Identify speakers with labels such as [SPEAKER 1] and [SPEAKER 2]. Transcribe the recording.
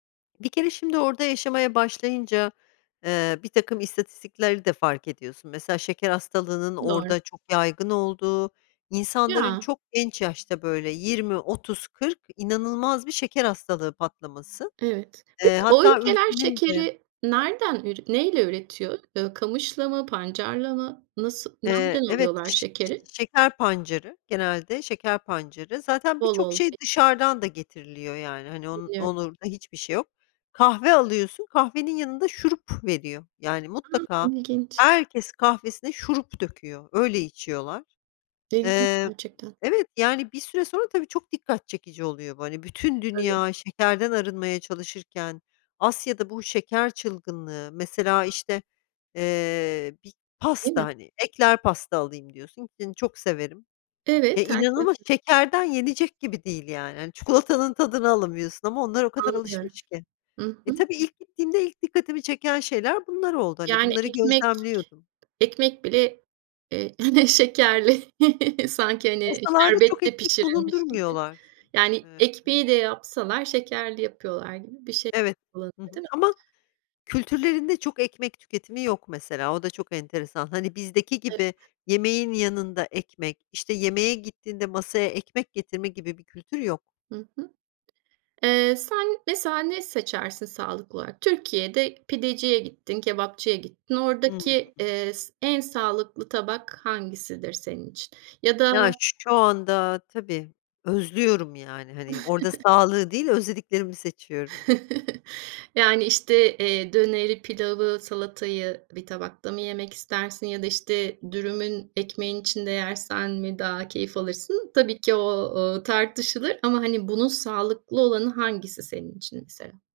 [SPEAKER 1] Bir kere şimdi orada yaşamaya başlayınca, eee, birtakım istatistikleri de fark ediyorsun; mesela şeker hastalığının
[SPEAKER 2] Doğru.
[SPEAKER 1] orada çok yaygın olduğu, insanların
[SPEAKER 2] Ya.
[SPEAKER 1] çok genç yaşta, böyle, 20-30-40; inanılmaz bir şeker hastalığı patlaması.
[SPEAKER 2] Evet. Peki
[SPEAKER 1] Eee
[SPEAKER 2] o
[SPEAKER 1] hatta
[SPEAKER 2] ülkeler
[SPEAKER 1] ülkenin de
[SPEAKER 2] şekeri nereden ür neyle üretiyor? Iıı, kamışla mı, pancarla mı? Nasıl,
[SPEAKER 1] Eee,
[SPEAKER 2] nereden
[SPEAKER 1] evet.
[SPEAKER 2] alıyorlar
[SPEAKER 1] Ş ş
[SPEAKER 2] şekeri?
[SPEAKER 1] şeker pancarı genelde, şeker pancarı zaten,
[SPEAKER 2] Bol
[SPEAKER 1] birçok
[SPEAKER 2] olduğu i
[SPEAKER 1] şey dışarıdan da getiriliyor, yani, hani, onun
[SPEAKER 2] Anlıyorum.
[SPEAKER 1] [unintelligible] hiçbir şey yok. Kahve alıyorsun, kahvenin yanında şurup veriyor, yani,
[SPEAKER 2] A,
[SPEAKER 1] mutlaka
[SPEAKER 2] ilginç.
[SPEAKER 1] herkes kahvesine şurup döküyor, öyle içiyorlar.
[SPEAKER 2] [unintelligible]
[SPEAKER 1] Eee,
[SPEAKER 2] gerçekten.
[SPEAKER 1] evet, yani, bir süre sonra tabii çok dikkat çekici oluyor bu; hani, bütün
[SPEAKER 2] Tabii.
[SPEAKER 1] dünya şekerden arınmaya çalışırken Asya'da bu şeker çılgınlığı. Mesela, işte, eee, bir
[SPEAKER 2] Değil
[SPEAKER 1] pasta,
[SPEAKER 2] mi?
[SPEAKER 1] hani, ekler pasta alayım diyorsun ki, çok severim ya,
[SPEAKER 2] Evet,
[SPEAKER 1] inanılmaz
[SPEAKER 2] herkesin
[SPEAKER 1] şekerden yenecek gibi değil, yani, hani, çikolatanın tadını alamıyorsun ama onlar o kadar
[SPEAKER 2] Anlıyorum.
[SPEAKER 1] alışmış ki.
[SPEAKER 2] Hı
[SPEAKER 1] Eee,
[SPEAKER 2] hı.
[SPEAKER 1] tabii,
[SPEAKER 2] Hı.
[SPEAKER 1] ilk gittiğimde ilk dikkatimi çeken şeyler bunlar oldu, hani,
[SPEAKER 2] Yani
[SPEAKER 1] bunları
[SPEAKER 2] ekmek
[SPEAKER 1] gözlemliyordum.
[SPEAKER 2] ekmek bile, eee, hani, şekerli sanki, hani,
[SPEAKER 1] Masalarda çok
[SPEAKER 2] şerbetle
[SPEAKER 1] ekmek
[SPEAKER 2] pişirilmiş gibi;
[SPEAKER 1] bulundurmuyorlar.
[SPEAKER 2] yani,
[SPEAKER 1] Emm
[SPEAKER 2] ekmeği de yapsalar şekerli yapıyorlar gibi bir şey
[SPEAKER 1] Evet,
[SPEAKER 2] olabilir
[SPEAKER 1] hı hı.
[SPEAKER 2] değil mi?
[SPEAKER 1] Ama kültürlerinde çok ekmek tüketimi yok mesela, o da çok enteresan. Hani, bizdeki
[SPEAKER 2] Evet.
[SPEAKER 1] gibi yemeğin yanında ekmek, işte, yemeğe gittiğinde masaya ekmek getirme gibi bir kültür yok.
[SPEAKER 2] Hı hı. Eee, sen mesela ne seçersin, sağlıklı olarak? Türkiye'de pideciye gittin, kebapçıya gittin. Oradaki,
[SPEAKER 1] Hımm.
[SPEAKER 2] eee, s en sağlıklı tabak hangisidir senin için? Ya da
[SPEAKER 1] Ya şu anda tabii özlüyorum, yani, hani, orada sağlığı değil, özlediklerimi seçiyorum.
[SPEAKER 2] Yani, işte, eee, döneri, pilavı, salatayı bir tabakta mı yemek istersin ya da, işte, dürümün ekmeğin içinde yersen mi daha keyif alırsın? Tabii ki, o o, tartışılır ama, hani, bunun sağlıklı olanı hangisi senin için mesela?